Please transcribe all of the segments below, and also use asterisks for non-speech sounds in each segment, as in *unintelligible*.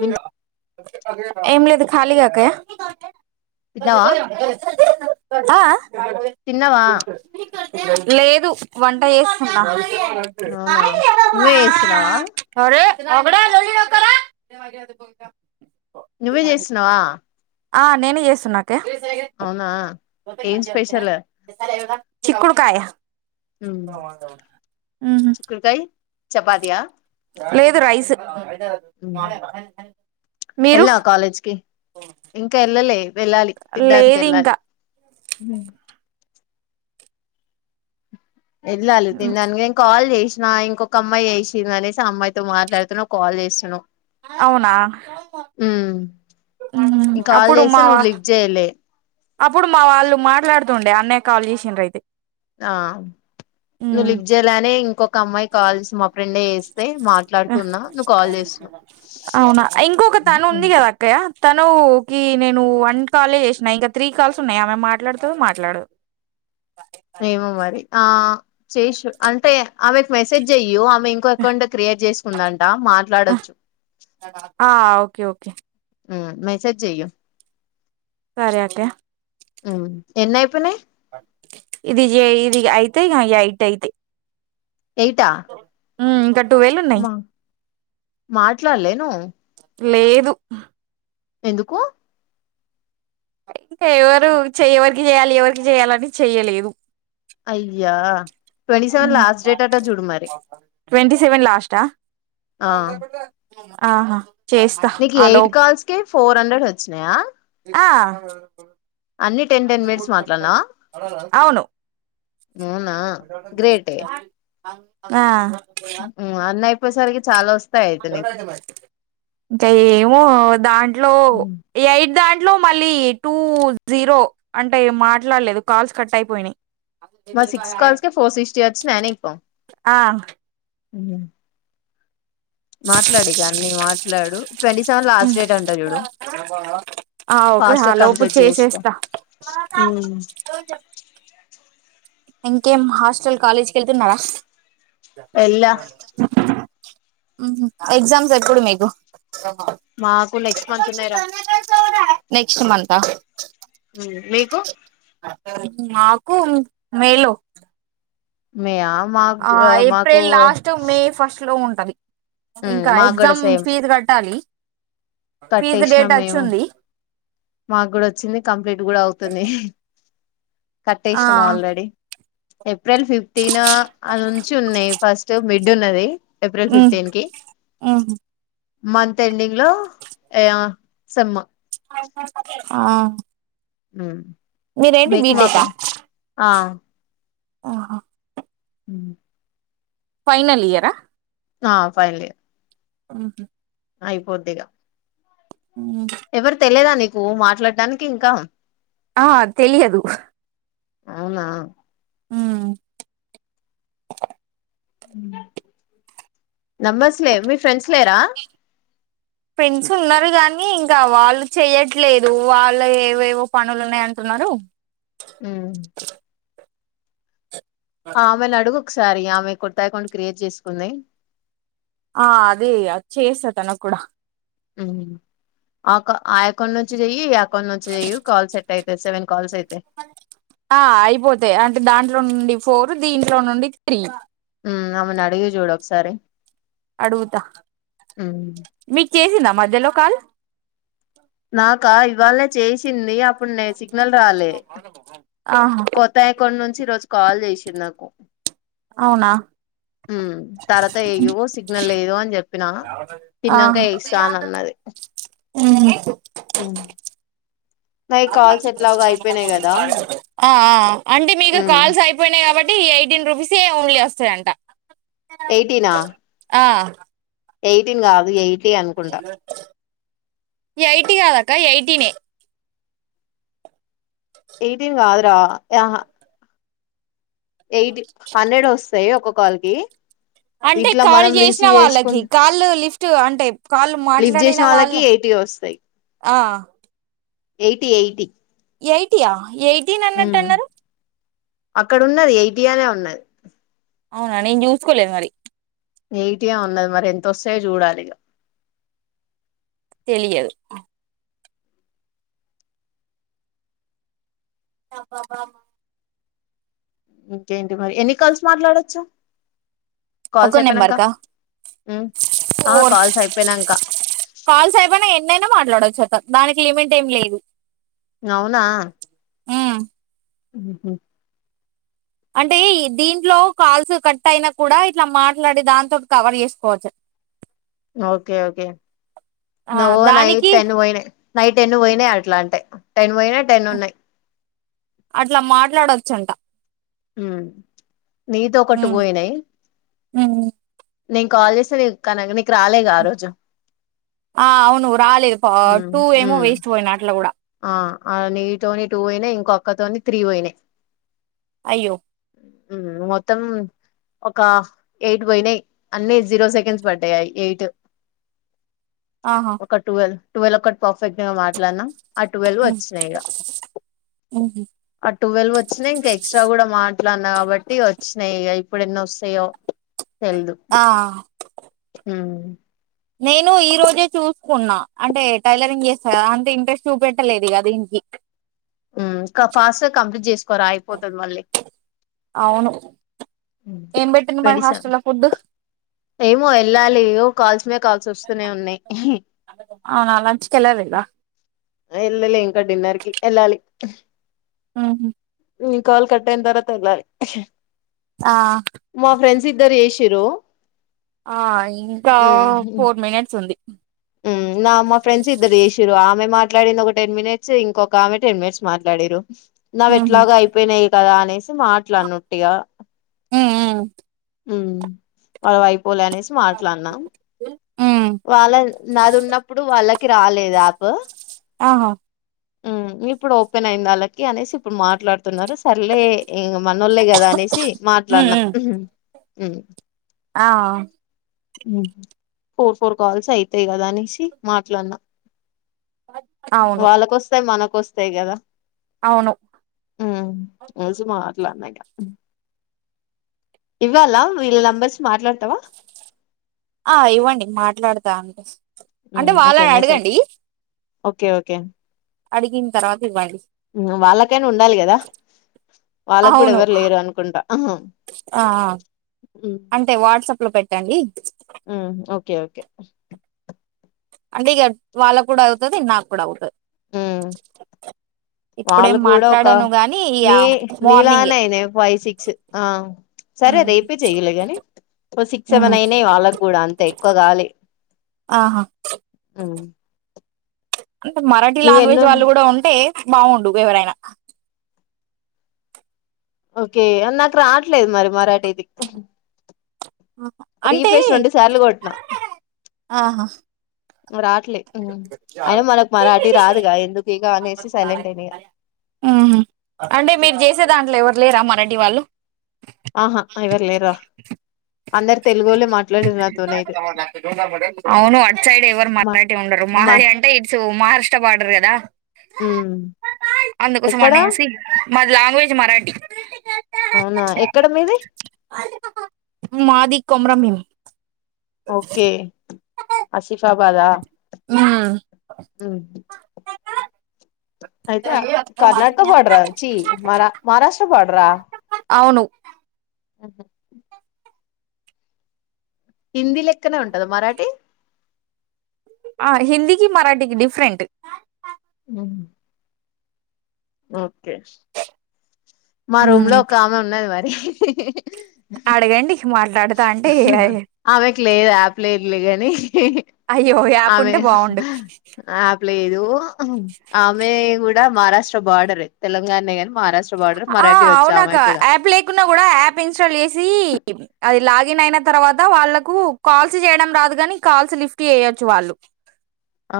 Win ఏం లేదు ఖాళీగా అక్కయ్య తిన్నావా ఆ ఆ తిన్నావా లేదు వంట చేస్తున్నా అవునా నువ్వే చేస్తున్నావా రేయ్ క్క బ *inaudible* నువ్వే చేస్తున్నావా ఆ నేనే చేస్తున్న అక్కయ అవునా ఏం స్పెషల్ చిక్కుడుకాయ ఉహు చపాతీయా లేదు రైస్ మీరు వెళ్ళావా కాలేజ్ కి ఇంకా వెళ్ళలే వెళ్ళాలి తిండానికి లేదు వెళ్ళాలి ఇంకా యెల్లాలి తిండానికి కాల్ చేసి ఆ ఇంకొక అమ్మాయి చేసిందనేసి ఆ అమ్మాయితో మాట్లాడుతున్నా కాల్ చేస్తునవ్ అవునా కాల్ అప్పుడు మా చేస్తే నువ్వు లిఫ్ట్ జేయలే అప్పుడు మా వాళ్ళు మాట్లాడుతుండే అన్నయ్య కాల్ చేసింద్రని ఆ నువ్వు లిఫ్ట్ జేయలని ఇంకొక అమ్మాయి కాల్స్ మా ఫ్రెండే మాట్లాడుతున్నా నువ్వు కాల్ చేస్తున్నావ్ అవునా ఇంకొక తను ఉంది కదా అక్కాయ తను కి నేను వన్ కాలే చేసినా ఇంకా త్రీ కాల్స్ ఉన్నాయి ఆమె మాట్లాతాదొ మాట్లాడదొ ఏమో మరి ఆ చేసు అంటే ఆమెకు మెసేజ్ చెయ్యి ఆమె ఇంకో *unintelligible* చేసుకుందాంట మాట్లాడొచ్చు ఆ ఓకే ఓకే హమ్ మెసేజ్ చెయ్యూ సరే అక్కే ఉ ఎన్నై పోనాయ్ ఇది జేయి ఇగ యితే ఈ ఎయిట్ అయితాయి ఎయిటా ఉమ్ ఇంకట్ మా మాట్లాడలేను లేదు ఎందుకు ఇంకా ఎవరు చెయ్యగివ్వాలి ఎవరికి చేయ్యాలి అంటే చేయాలని చెయ్యలేదు అయ్యా ట్వంటీ సెవెన్ మ్మ్ లాస్ట్ డేట్ అట చూడు మరి ట్వంటీ సెవెన్ లాస్టా ఆ ఆహా చేస్తా నీకు ఆలో ఎయిట్ కాల్స్ కే ఫోర్ హండ్రెడ్ వచ్చినాయా ఆ అన్ని టెన్ టెన్ మినిట్స్ మాట్లాడినావా అవును అవునా గ్రేటే కన్నా అన్నీ అయిపోయేసరికి చాలా వస్తాయి అయితే నీకు ఇంకా ఏమో దాంట్లో ఉమ్, ఎయిట్ దాన్ ఇంట్లో మళ్ళీ టూ జీరో అంటే మాట్లాడలేదు. కాల్స్ కట్ అయిపోయినాయి. మా సిక్స్ కల్స్కే ఫోర్ సిక్స్టీ వచ్చినాయ నీకు ఆ మాట్లాడు ఇగ అన్ని మాట్లాడు twenty seven last um date అంట చూడు ఆ ఓకే పాస్ట్ ఆ గా లోపు కంప్లీట్ చేసుకో ఉ కొంచం ఇంకేం హాస్టల్ కాలేజ్కి వెళ్తున్నారా ఎల్లా హ్మ్ హు ఎగ్జామ్స్ ఎప్పుడు మీకు ఆహా మాకు నెక్స్ట్ మంత్ ఉన్నాయి రా నెక్స్ట్ మంత మ్మ్ మీకు మాకు మే లో మేయా మాకు మాకు ఏప్రిల్ లాస్ట్ మే ఫస్ట్ లో ఉంటది ఇంకా మాకు కూడా ఎగ్జామ్ సేమ్ ఫీజ్ కట్టాలి ఫీజు కట్టేసినాం డేట్ మేము వచ్చింది మాకు కూడా వచ్చింది కంప్లీట్ కూడా అవుతది ఆ కట్టేసినాం ఆల్రెడీ ఏప్రిల్ ఫిఫ్టీన్ అల్ల నుంచి ఉన్నాయి ఫస్ట్ మిడ్ ఉన్నది ఏప్రిల్ ఉమ్ ఫిఫ్టీన్ కి ఉమ్ మంత్ ఎండింగ్ లో ఏయా సేమ్ము ఆ మ్మ్ మీరేంటి మీకు మాకు బీటెకా ఆ ఆహా మ్మ్ ఫైనల్ ఇయరా ఆ ఫైనల్ ఇయర్ హ్మ్ హు అయిపోద్ది ఇగ ఎవరు తేలీదా నీకు మాట్లాడడానికి ఇంకా ఆ తెలియదు అవునా మ్మ్ నమ్మర్స్లె మీ ఫ్రెండ్స్ లేరా ఫ్రెండ్స్ ఉన్నారు కానీ ఇంకా వాళ్ళు చెయట్లేదు వాళ్ళ ఏవేవో పనులు ఉన్నాయ అంటు న్నారు మ్మ్ ఆ ఆమెను అడుగు ఒకసారి ఆమె కొత్త అకౌంట్ క్రియేట్ చేసుకుంది ఆ అదే అది చేస్తా తనకు కూడా మ్మ్ ఆక అయ్యాకౌంట్ నుంచి చెయ్యి కోన్ నుంచి చెయ్యు కాల్ సెట్ అయితాయి సెవెన్ కాల్స్ అయితే ఆ అయిపోతాయి అంటే దాంట్లో నుండి ఫోర్ దీంట్లో నుండి త్రీ మ్మ్ ఆమను అడిగి చూడు ఒకసారి అడుగుతా మీకు చేసిందా మధ్యలో కాల్ నాకా ఇవాలే చేసింది అప్పుడు నే సిగ్నల్ రాలే ఆహా కొత్తయి కొన్ చి ఈ రోజు కాల్ చేసింది నాకు అవునా మ్మ్ తర్వాత యో సిగ్నల్ లేదు అని చెప్పిన తిన్నంక వేస్తా అని అన్నది అ మ్మ్ మ్మ్ నాయి కాల్స్ ఎట్లాగా అయిపోయినాయి కదా ఆ ఆ అంటే మీకు ఉమ్ కాల్స్ అయిపోయినాయి కాబట్టి ఎయిటీన్ రూపీసే ఓన్లీ వస్తాయంట ఎయిటీనా ఆ ఎయిటీన్ కాదు ఎయిటీ అనుకుంటా ఏ ఎయిటి కాదక్క ఎయిటీనే ఎయిటీన్గారా ఆహ ఎయిటీ హండ్రెడ్ వస్తాయి ఒక కాల్ కి అంటే ఇట్లా కాల్ మనం చేసిన రిసీవ్ చేసుకుం వాళ్ళకి కాళ్ళ లిఫ్ట్ అంటే కాళ్ళు మాట్లాడిన వాళ్ళు టీ వస్తే ఆ ఎయిటీ ఎయిటీ ఎయిటీయా ఎయిటీన్ అన్నట్టు ఉమ్ అన్నారు అక్కడ ఉన్నది ఎయిటీయానే ఉన్నది అవునా నేను చూసుకోలేదు మరి ఎ యిటిగా ఉన్నది మరి ఎంతొస్తాయో చూడాలి ఇక తెలియదు *inaudible* ఇంకేంటి మరి ఎన్ని కలిసి మాట్లాడొచ్చా ఒక నెంబర్కా ఆ ఫోర్ కాల్స్ అయిపోయినాంక న్నైనా మాట్లాడవచ్చు దానికి లిమిట్ ఏం లేదు అవునా ఉమ్ ఉహ అంటే దీంట్లో కాల్స్ కట్ అయినా కూడా ఇట్లా మాట్లాడి దాంతో కవర్ చేసుకోవచ్చు ఓకే ఓకే ఆ నువ్వు నైట్ దానికి టెన్ పోయినాయి నైట్ టెన్న పోయినాయి అట్లా అంటే టెన్ పోయినా టెన్ ఉన్నాయి అట్లా మాట్లాడొచ్చంట ఉ నీతో ఒక టు ఉమ్ అయినాయి ఉమ్ నేను కాల్ చేసి నీకు రాలేగా ఆ రోజు ఆ అవును రాలేదు ఉమ్ టూ ఏమో ఉమ్ వేస్ట్ పోయినా అట్ల కూడా ఆ ఆ నీతోటి టూ పోయినాయి ఇంకో అక్క తోనే త్రీ పోయినాయి అయ్యో మొత్తం ఒక ఎయిట్ పోయినాయి జీరో సెకండ్స్ పడ్డాయయి ఎయిట్ ఆహా ఒక టువెల్వ్ ట్వెల్వ్ ఒకటి పర్ఫెక్ట్ గా మాట్లాడునా ఆ ట్వెల్వ్ ఉమ్ వచ్చినాయి ఇగ ఉహు ట్వెల్వ్ వచ్చినాయి ఇంక ఎక్స్ట్రా కూడా మాట్లాడిన కాబట్టి వచ్చినాయి ఇగా ఇప్పుడు ఎన్నీ వస్తాయో తెలీదు ఆ ఉమ్ నేను ఈ రోజే చూసుకున్నా అంటే టైలరింగ్ చేస్తా కదా అంత ఇంట్రెస్ట్ చూపెట్టలేదు క దీనికి *inaudible* ఫాస్ట్గా కంప్లీట్ చేసుకోరా అయిపోతుది మళ్ళీ అవును ఏం పెట్టింది మరి ట్వంటీ సెవెన్ హాస్టల్ లో ఫుడ్ ఏమో వెళ్ళాలి కాల్స్ మీద కాల్స్ వస్తూనే ఉన్నాయి అవునా లంచ్ కెళ్ళలేదా వెళ్ళాల ఇంకా డిన్నర్ కి వెళ్ళాలి ఆ కాల్ కట్టేన్ తర్వాత ఆ *unintelligible* తిరు ఆ ఇంకా ఫోర్ మినిట్స్ ఉంది ఉమ్ నిన్న మా ఫ్రెండ్స్ ఇద్దరు చేషిరు ఆమె మాట్లాడింది ఒక టెన్ మినిట్స్ ఇంకొక ఆమె టెన్ మినిట్స్ మాట్లాడిరు నవి ఉహు ఎట్లాగ అయిపోయినాయి కదా అనేసి మాట్లానట్టిగా ఆ ఆ ఉమ్ వాళ్ళ వయిప్ పోలే అనేసి మాట్లాడనాం ఉమ్ వాళ్ళ నాది ఉన్నప్పుడు వాళ్ కి రాలేదు ఆప్ ఆహా ఉమ్ ఇప్పుడు ఓపెన్ అయింది వాళ్ళకి అనేసి ఇప్పుడు మాట్లాడుతున్నారు సర్లే ఇం మనోళ్ళే కదా అనేసి ఉమ్ మాట్లాడినాం ఉమ్ ఆ ఫోర్ ఫోర్ కాల్స్ అయితాయి కదా అనేసి మాట్లాడినా అవును వాళ్ళకొస్తాయి మనకొస్తాయి కదా అవును ఉమ్ రోజు మాట్లాన్నా ఇవ్వాలా వీళ్ళ నెంబర్స్ మాట్లాడతావా ఆ ఇవ్వండి మాట్లాడుతా అం అంటే హ్మ్. ఓకే వాళ్ళని మెసేజ్ అడగండి ఓకే ఓకే అడిగిన తర్వాత ఇవ్వాలి వాళ్ళకైనా ఉండాలి కదా వాళ్ళకు కూడా అవును ఎవరు లేరు అనుకుంటా ఆ అంటే వాట్సాప్ లో పెట్టండి ఓకే ఓకే అంటే ఇక వాళ్ళ కూడా అవుతది నాకు కూడా అవుతది మ్ వాళ్ళు ఇప్పుడేం కూడా ఒక మాట్లాడను గాని ఇగ నీ నీ మార్నింగే లానే అయినా ఫైవ్ సిక్స్ ఆ సరే ఉమ్ రేపే చెయ్యలే ని ఓ సిక్స్ ఉమ్ సెవెన్ అయినాయి వాళ్ళకి కూడా అంతే ఎక్కువ కాలె ఆహా ఉమ్ అంటే మరాఠీ లాంగ్వేజ్ వాళ్ళు కూడా ఉంటే బాగుండు ఎవరైనా ఓకే నాకు రావట్లేదు మరి మరాఠీది అంటే రీఫ్రెష్ రెండు సార్లు కొట్టినా ఆహా రాట్లే అయిన మనకు మరాఠీ రాదుగా ఎందుకు ఇక అనేసి సైలెంట్ అయినా ఇగ అంటే మీరు చేసే దాంట్లో ఎవరు లె రమండి వాళ్ళు ఆహా ఎవరు లేరు రా అందరు తెలుగోలే మాట్లాడిన్నారు అవును అట్ సైడ్ ఎవరు మా మరాఠీ ఉండరు మా మహద అంటే ఇట్స్ మహారాష్ట్ర భా పడర్ కదా ఉమ్ అందుకోసం అనేసి మాది లాంగ్వేజ్ మరాఠీ అవునా ఎక్కడ మీది కొమ్రమిం ఓకే ఆసిఫా వాళ్ళ అయితే కర్ణాటక బార్డరాచ్చి మ మహారాష్ట్ర బార్డరా ను హిందీ లెక్కన ఉంటంద మరాఠీ ఆ హిందీకి మరాఠీకి డిఫరెంట్ ఉ ఓకే మా రూమ్ లో ఉమ్, ఒక ఆమె ఉన్నది మరి అడగండి మాట్లాడతా అంటే అమెకి లేదు యాప్లేర్లే గాని అయ్యో యాప్ అమె ఉంటే బాగుండు ఆ లేదు ఆమె కూడా మహారాష్ట్ర బార్డర తెలంగాణ కాని ఆ అవునాక యాప్ లేకున్నా కూడా యాప్ ఇన్స్టాల్ చేసి అది లాగ న్ అయిన తర్వాత వాళ్ళలకు కాల్స్ చేయడం రాదు కాగాని కాల్స్ లిఫ్ట్ చేయొచ్చు వాళ్ళు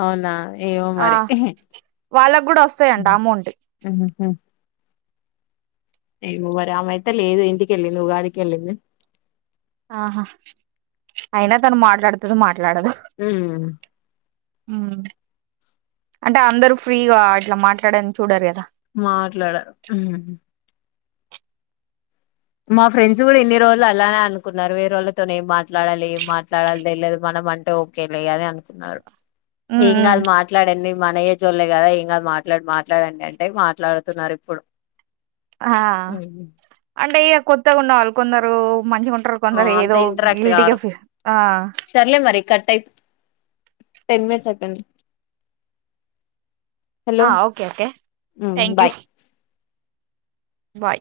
అవునా ఏమో ఆ మరి వాళ్ళకు కూడా వస్తాయండి అమ్మౌంటిడి ఏ్వరి ఆమె అయితే లేదు ఇంటికెళ్ళింది ఉగాదికి వెళ్ళింది ఆహా అయినా తను మాట్లాడుతుంది మాట్ ఊ అంటే అందరూ ఫ్రీగా ఇట్లా మాట్లాడని చూడారు కదా మాట్లాడరు ఊ మా ఫ్రెండ్స్ కూడా ఇన్ని రోజులు అలానే అనుకున్నారు వేరోలతోని ఏం మాట్లాడాలి ఏం మాట్లాడాలి తెలేదు మన ఆమె అంటే ఓకేలే అని అనుకున్నారు ఉమ్ ఏం ఉమ్ కాదు మాట్లాడ్ ఎందుకు మన ఏజోలె కదా ఏం కా మాట్లాడు మాట్లాడండి అంటే మాట్లాడుతున్నారు ఇప్పుడు ఆ అంటే ఇగ కొత్తగున్న వాళ్ళు కొందరు మంచిగుంటరు ఆ కొందరు అంత ఏదో ఇంటరాక్ట్ గిల్టీగా కారు ఫి ఆ సర్లే మరి కట్ అయి టెన్ మినిట్స్ ఐపంది హలో ఆ ఓకే ఓకే ఉ థ్యాంక్ యూ బాయ్ బాయ్